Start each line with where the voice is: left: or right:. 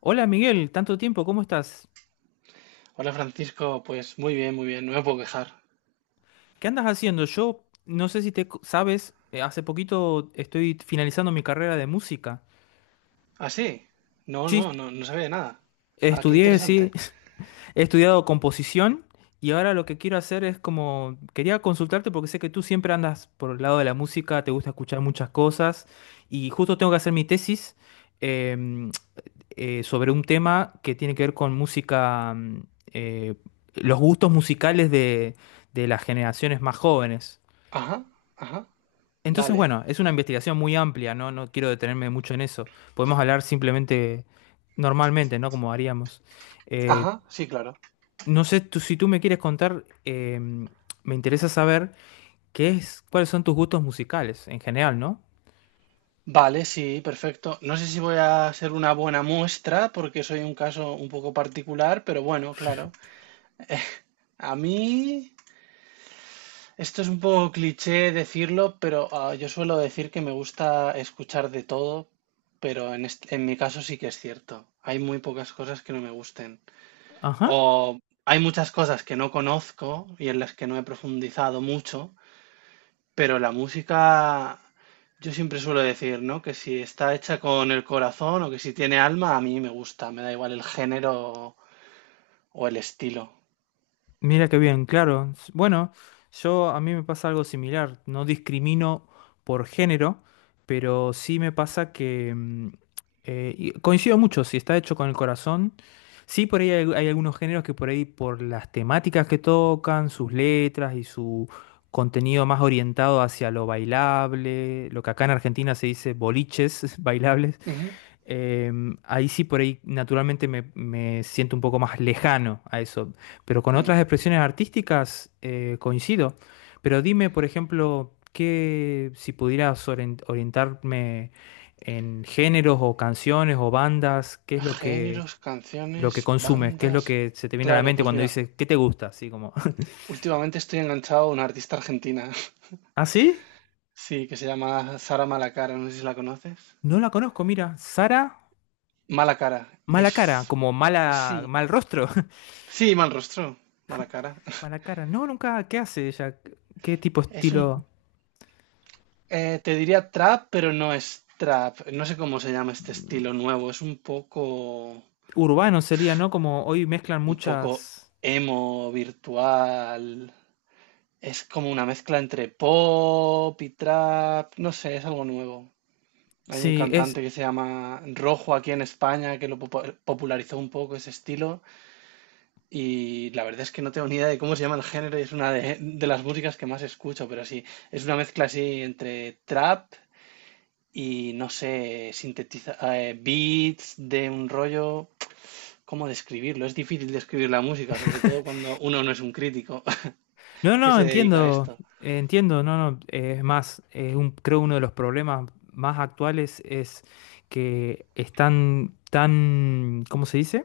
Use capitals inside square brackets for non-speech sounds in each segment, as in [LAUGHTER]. left: Hola Miguel, tanto tiempo, ¿cómo estás?
right: Hola Francisco, pues muy bien, no me puedo quejar.
left: ¿Qué andas haciendo? Yo no sé si sabes, hace poquito estoy finalizando mi carrera de música.
right: ¿Ah, sí? No,
left: Sí,
right: no, no, no sabía nada. Ah, qué
left: estudié, sí,
right: interesante.
left: [LAUGHS] he estudiado composición y ahora lo que quiero hacer es como, quería consultarte porque sé que tú siempre andas por el lado de la música, te gusta escuchar muchas cosas y justo tengo que hacer mi tesis em, sobre un tema que tiene que ver con música, eh, los gustos musicales de las generaciones más jóvenes.
right: Ajá, ajá,
left: Entonces,
right: vale.
left: bueno, es una investigación muy amplia, ¿no? No quiero detenerme mucho en eso. Podemos hablar simplemente normalmente, ¿no? Como haríamos. Eh,
right: Ajá, sí, claro.
left: no sé, si tú me quieres contar, me interesa saber cuáles son tus gustos musicales en general, ¿no?
right: Vale, sí, perfecto. No sé si voy a ser una buena muestra porque soy un caso un poco particular, pero bueno, claro. A mí, esto es un poco cliché decirlo, pero yo suelo decir que me gusta escuchar de todo, pero en mi caso sí que es cierto. Hay muy pocas cosas que no me gusten.
left: Ajá.
right: O hay muchas cosas que no conozco y en las que no he profundizado mucho, pero la música, yo siempre suelo decir, ¿no? Que si está hecha con el corazón o que si tiene alma, a mí me gusta, me da igual el género o el estilo.
left: Mira qué bien, claro. Bueno, yo a mí me pasa algo similar. No discrimino por género, pero sí me pasa que y coincido mucho. Si está hecho con el corazón, sí por ahí hay algunos géneros que por ahí por las temáticas que tocan, sus letras y su contenido más orientado hacia lo bailable, lo que acá en Argentina se dice boliches [LAUGHS] bailables.
right: Ujú,
left: Ahí sí, por ahí naturalmente me siento un poco más lejano a eso, pero con otras
right: mm.
left: expresiones artísticas coincido. Pero dime, por ejemplo, que si pudieras orientarme en géneros o canciones o bandas, ¿qué es
right: Géneros,
left: lo que
right: canciones,
left: consumes? ¿Qué es lo
right: bandas.
left: que se te viene a la
right: Claro,
left: mente
right: pues
left: cuando
right: mira,
left: dices, ¿qué te gusta? Así como, [LAUGHS]
right: últimamente estoy enganchado a una artista argentina, [LAUGHS]
left: ¿ah, sí?
right: sí, que se llama Sara Malacara, no sé si la conoces.
left: No la conozco, mira, Sara,
right: Mala cara,
left: mala
right: es...
left: cara, como
right: Sí,
left: mala, mal rostro. [LAUGHS]
right: sí, mal rostro, mala cara.
left: Mala cara, no, nunca, ¿qué hace ella? ¿Qué tipo de
right: Es un,
left: estilo?
right: Te diría trap, pero no es trap. No sé cómo se llama este estilo nuevo.
left: Urbano sería, ¿no? Como hoy mezclan
right: Un poco
left: muchas...
right: emo virtual. Es como una mezcla entre pop y trap. No sé, es algo nuevo. Hay un
left: Sí, es...
right: cantante que se llama Rojo aquí en España que lo popularizó un poco ese estilo. Y la verdad es que no tengo ni idea de cómo se llama el género y es de las músicas que más escucho, pero sí, es una mezcla así entre trap y no sé, sintetiza beats de un rollo, ¿cómo describirlo? Es difícil describir la música, sobre todo cuando uno no es un crítico
left: No,
right: [LAUGHS] que
left: no,
right: se dedica a
left: entiendo,
right: esto.
left: entiendo, no, no, es más, creo uno de los problemas más actuales es que están tan, ¿cómo se dice?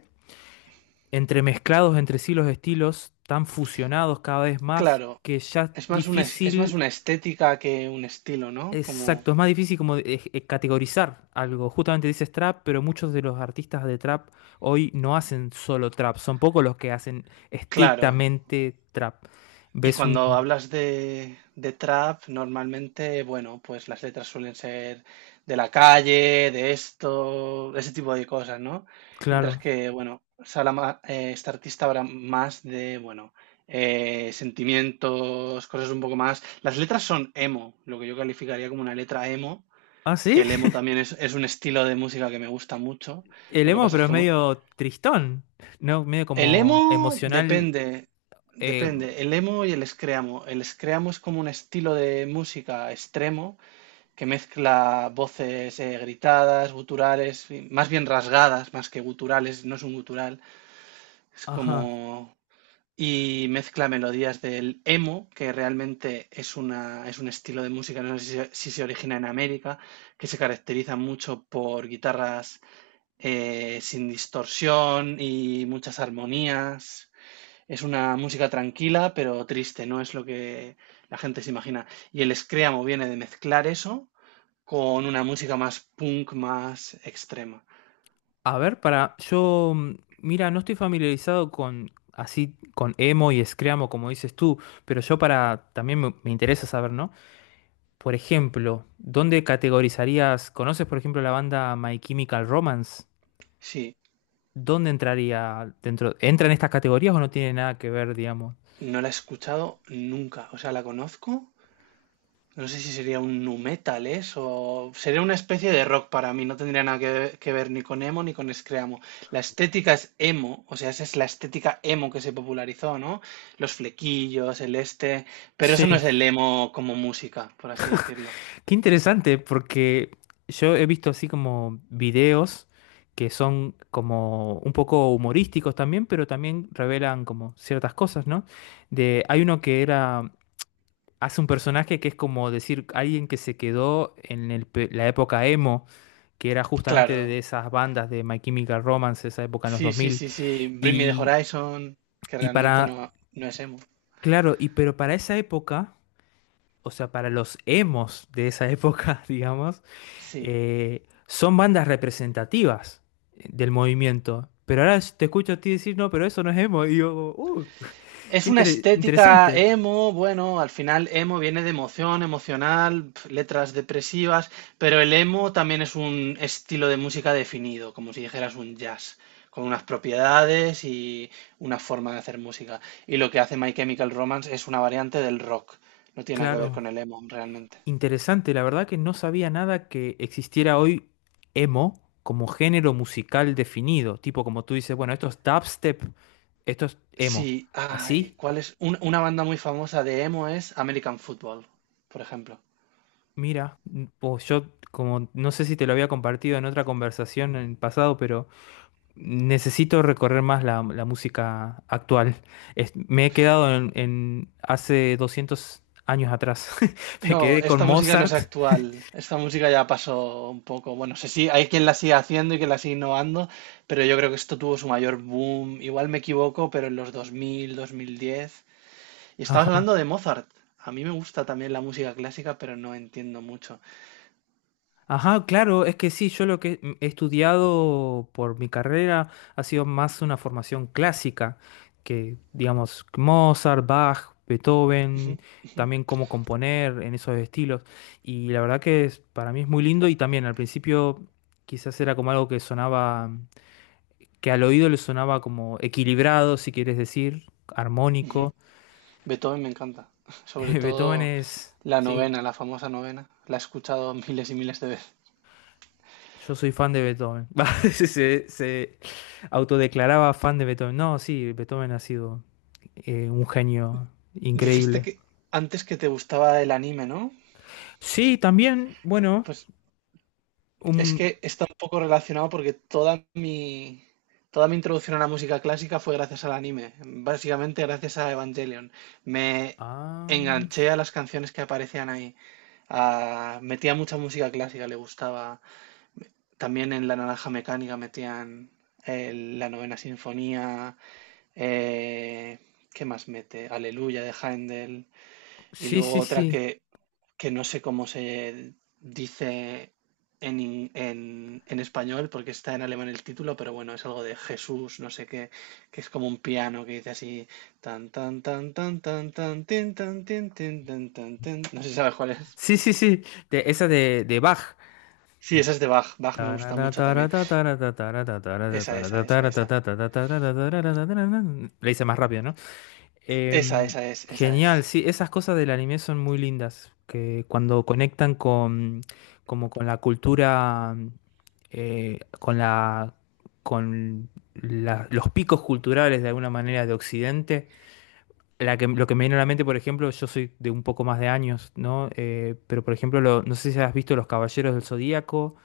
left: Entremezclados entre sí los estilos, tan fusionados cada vez más,
right: Claro,
left: que ya es
right: es más
left: difícil.
right: una estética que un estilo, ¿no? Como,
left: Exacto, es más difícil como categorizar algo. Justamente dices trap, pero muchos de los artistas de trap hoy no hacen solo trap, son pocos los que hacen
right: claro,
left: estrictamente trap.
right: y
left: Ves un...
right: cuando hablas de trap, normalmente, bueno, pues las letras suelen ser de la calle, de esto, ese tipo de cosas, ¿no? Mientras
left: Claro.
right: que, bueno, Salama, este artista habla más de, bueno, sentimientos, cosas un poco más. Las letras son emo, lo que yo calificaría como una letra emo,
left: Ah,
right: que
left: sí.
right: el emo también es un estilo de música que me gusta mucho.
left: El
right: Lo que
left: emo,
right: pasa es
left: pero es
right: que
left: medio tristón, ¿no? Medio
right: el emo
left: como emocional.
right: depende,
left: eh,
right: depende. El emo y el screamo. El screamo es como un estilo de música extremo que mezcla voces gritadas, guturales, y más bien rasgadas, más que guturales, no es un gutural. Es
left: ajá.
right: como... Y mezcla melodías del emo, que realmente es un estilo de música, no sé si se origina en América, que se caracteriza mucho por guitarras sin distorsión y muchas armonías. Es una música tranquila, pero triste, no es lo que la gente se imagina. Y el screamo viene de mezclar eso con una música más punk, más extrema.
left: A ver, para... Yo, mira, no estoy familiarizado con... Así con emo y screamo, como dices tú, pero yo para también me interesa saber, ¿no? Por ejemplo, ¿dónde categorizarías? ¿Conoces, por ejemplo, la banda My Chemical Romance?
right: Sí,
left: ¿Dónde entraría dentro? ¿Entra en estas categorías o no tiene nada que ver, digamos?
right: no la he escuchado nunca, o sea, la conozco. No sé si sería un nu metal eso, sería una especie de rock para mí, no tendría nada que ver ni con emo ni con screamo. La estética es emo, o sea, esa es la estética emo que se popularizó, ¿no? Los flequillos, el este, pero eso no
left: Sí,
right: es el emo como música, por así decirlo.
left: qué interesante, porque yo he visto así como videos que son como un poco humorísticos también, pero también revelan como ciertas cosas, ¿no? De, hay uno que era, hace un personaje que es como decir alguien que se quedó en el la época emo, que era justamente
right: Claro,
left: de esas bandas de My Chemical Romance, esa época en los
right: sí,
left: dos
right: sí,
left: mil
right: sí, sí. Bring Me the
left: Y,
right: Horizon, que
left: y
right: realmente
left: para,
right: no, no es emo.
left: claro, y pero para esa época, o sea, para los emos de esa época, [LAUGHS] digamos,
right: Sí.
left: son bandas representativas del movimiento. Pero ahora te escucho a ti decir, no, pero eso no es emo. Y yo,
right: Es
left: qué
right: una estética
left: interesante.
right: emo, bueno, al final emo viene de emoción, emocional, pf, letras depresivas, pero el emo también es un estilo de música definido, como si dijeras un jazz, con unas propiedades y una forma de hacer música. Y lo que hace My Chemical Romance es una variante del rock, no tiene nada que ver
left: Claro.
right: con el emo realmente.
left: Interesante, la verdad que no sabía nada que existiera hoy emo como género musical definido, tipo como tú dices, bueno, esto es dubstep, esto es emo.
right: Sí, ay,
left: ¿Así?
right: ¿cuál es? Una banda muy famosa de emo es American Football, por ejemplo.
left: Mira, pues yo como no sé si te lo había compartido en otra conversación en el pasado, pero necesito recorrer más la música actual. Me he quedado en hace 200 años atrás. [LAUGHS] Me
right: No,
left: quedé con
right: esta música no es
left: Mozart.
right: actual. Esta música ya pasó un poco. Bueno, sé si hay quien la sigue haciendo y quien la sigue innovando, pero yo creo que esto tuvo su mayor boom. Igual me equivoco, pero en los 2000, 2010. Y estabas
left: Ajá.
right: hablando de Mozart. A mí me gusta también la música clásica, pero no entiendo mucho.
left: Ajá, claro, es que sí, yo lo que he estudiado por mi carrera ha sido más una formación clásica, que digamos Mozart, Bach,
right: Ujú,
left: Beethoven,
right: ujú,
left: también cómo componer en esos estilos. Y la verdad que para mí es muy lindo y también al principio quizás era como algo que sonaba, que al oído le sonaba como equilibrado, si quieres decir,
right: ujú.
left: armónico.
right: Beethoven me encanta. [LAUGHS]
left: [LAUGHS]
right: Sobre
left: Beethoven
right: todo
left: es,
right: la
left: sí.
right: novena, la famosa novena. La he escuchado miles y miles de veces.
left: Yo soy fan de Beethoven. [LAUGHS] Va, se autodeclaraba fan de Beethoven. No, sí, Beethoven ha sido un genio
right: Dijiste
left: increíble.
right: que antes que te gustaba el anime, ¿no?
left: Sí, también, bueno,
right: Pues es
left: un...
right: que está un poco relacionado porque toda mi introducción a la música clásica fue gracias al anime, básicamente gracias a Evangelion. Me
left: Ah,
right: enganché a las canciones que aparecían ahí. Ah, metía mucha música clásica, le gustaba. También en La Naranja Mecánica metían la Novena Sinfonía. eh, ¿Qué más mete? Aleluya de Händel. Y
left: sí,
right: luego
left: sí,
right: otra
left: sí.
right: que no sé cómo se dice en, en español porque está en alemán el título, pero bueno, es algo de Jesús, no sé qué, que es como un piano que dice así tan tan tan tan tan tan tin, tin, tan tan tin. No sé si sabes cuál es.
left: Sí, sí, sí. Esa de Bach.
right: Sí, esa es de Bach. Bach me gusta mucho también. Esa, esa, esa, esa.
left: Le hice más rápido, ¿no?
right: Esa,
left: Em,
right: esa es, esa es.
left: genial, sí, esas cosas del anime son muy lindas, que cuando conectan con, como con la cultura, con la, con los picos culturales de alguna manera de Occidente. La que, lo que me viene a la mente, por ejemplo, yo soy de un poco más de años, ¿no? Pero por ejemplo, no sé si has visto Los Caballeros del Zodíaco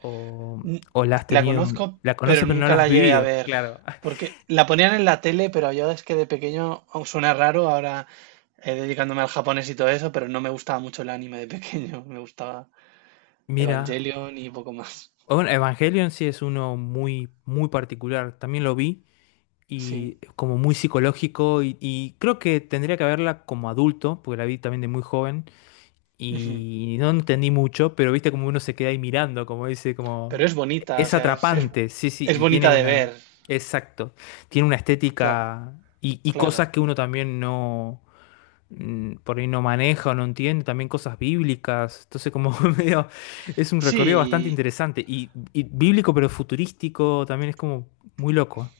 left: o,
right: N-
left: o la has
right: La
left: tenido,
right: conozco,
left: la conoces
right: pero
left: pero no
right: nunca
left: la has
right: la llegué a
left: vivido,
right: ver.
left: claro. [LAUGHS]
right: Porque la ponían en la tele, pero yo es que de pequeño aun suena raro ahora. Dedicándome al japonés y todo eso, pero no me gustaba mucho el anime de pequeño. [LAUGHS] Me gustaba
left: Mira.
right: Evangelion y poco más.
left: Bueno, Evangelion sí es uno muy, muy particular. También lo vi y
right: Sí.
left: como muy psicológico y creo que tendría que verla como adulto, porque la vi también de muy joven
right: Ujú.
left: y no entendí mucho, pero viste como uno se queda ahí mirando, como dice, como
right: Pero es bonita, o
left: es
right: sea,
left: atrapante, sí, sí,
right: es
left: y tiene
right: bonita de
left: una,
right: ver.
left: exacto, tiene una
right: Claro,
left: estética y
right: claro.
left: cosas que uno también no por ahí no maneja o no entiende, también cosas bíblicas. Entonces, como [LAUGHS] medio, es un recorrido bastante
right: Sí,
left: interesante. Y bíblico, pero futurístico, también es como muy loco.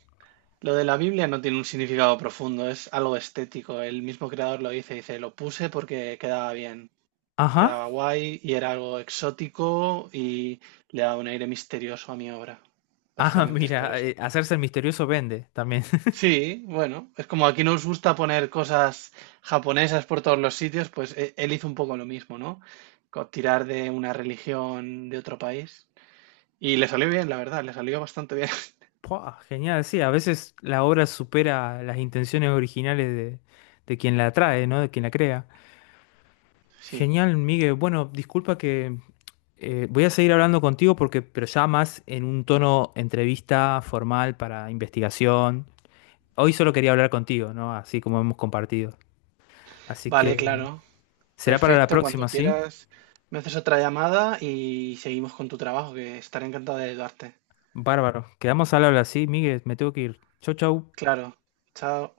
right: lo de la Biblia no tiene un significado profundo, es algo estético. El mismo creador lo dice, dice, lo puse porque quedaba bien,
left: Ajá.
right: quedaba guay y era algo exótico y le daba un aire misterioso a mi obra.
left: Ah, [LAUGHS]
right: Básicamente es por
left: mira,
right: eso.
left: hacerse el misterioso vende también. [LAUGHS]
right: Sí, bueno, es como aquí nos gusta poner cosas japonesas por todos los sitios, pues él hizo un poco lo mismo, ¿no? Co- Tirar de una religión de otro país. Y le salió bien, la verdad, le salió bastante bien. [LAUGHS]
left: Puah, genial, sí, a veces la obra supera las intenciones originales de quien la trae, ¿no? De quien la crea.
right: Sí,
left: Genial, Miguel. Bueno, disculpa que voy a seguir hablando contigo porque, pero ya más en un tono entrevista formal para investigación. Hoy solo quería hablar contigo, ¿no? Así como hemos compartido. Así
right: vale,
left: que
right: claro.
left: será para la
right: Perfecto, cuando
left: próxima, ¿sí?
right: quieras me haces otra llamada y seguimos con tu trabajo, que estaré encantado de ayudarte.
left: Bárbaro. Quedamos al habla, ¿sí? Miguel, me tengo que ir. Chau, chau.
right: Claro, chao.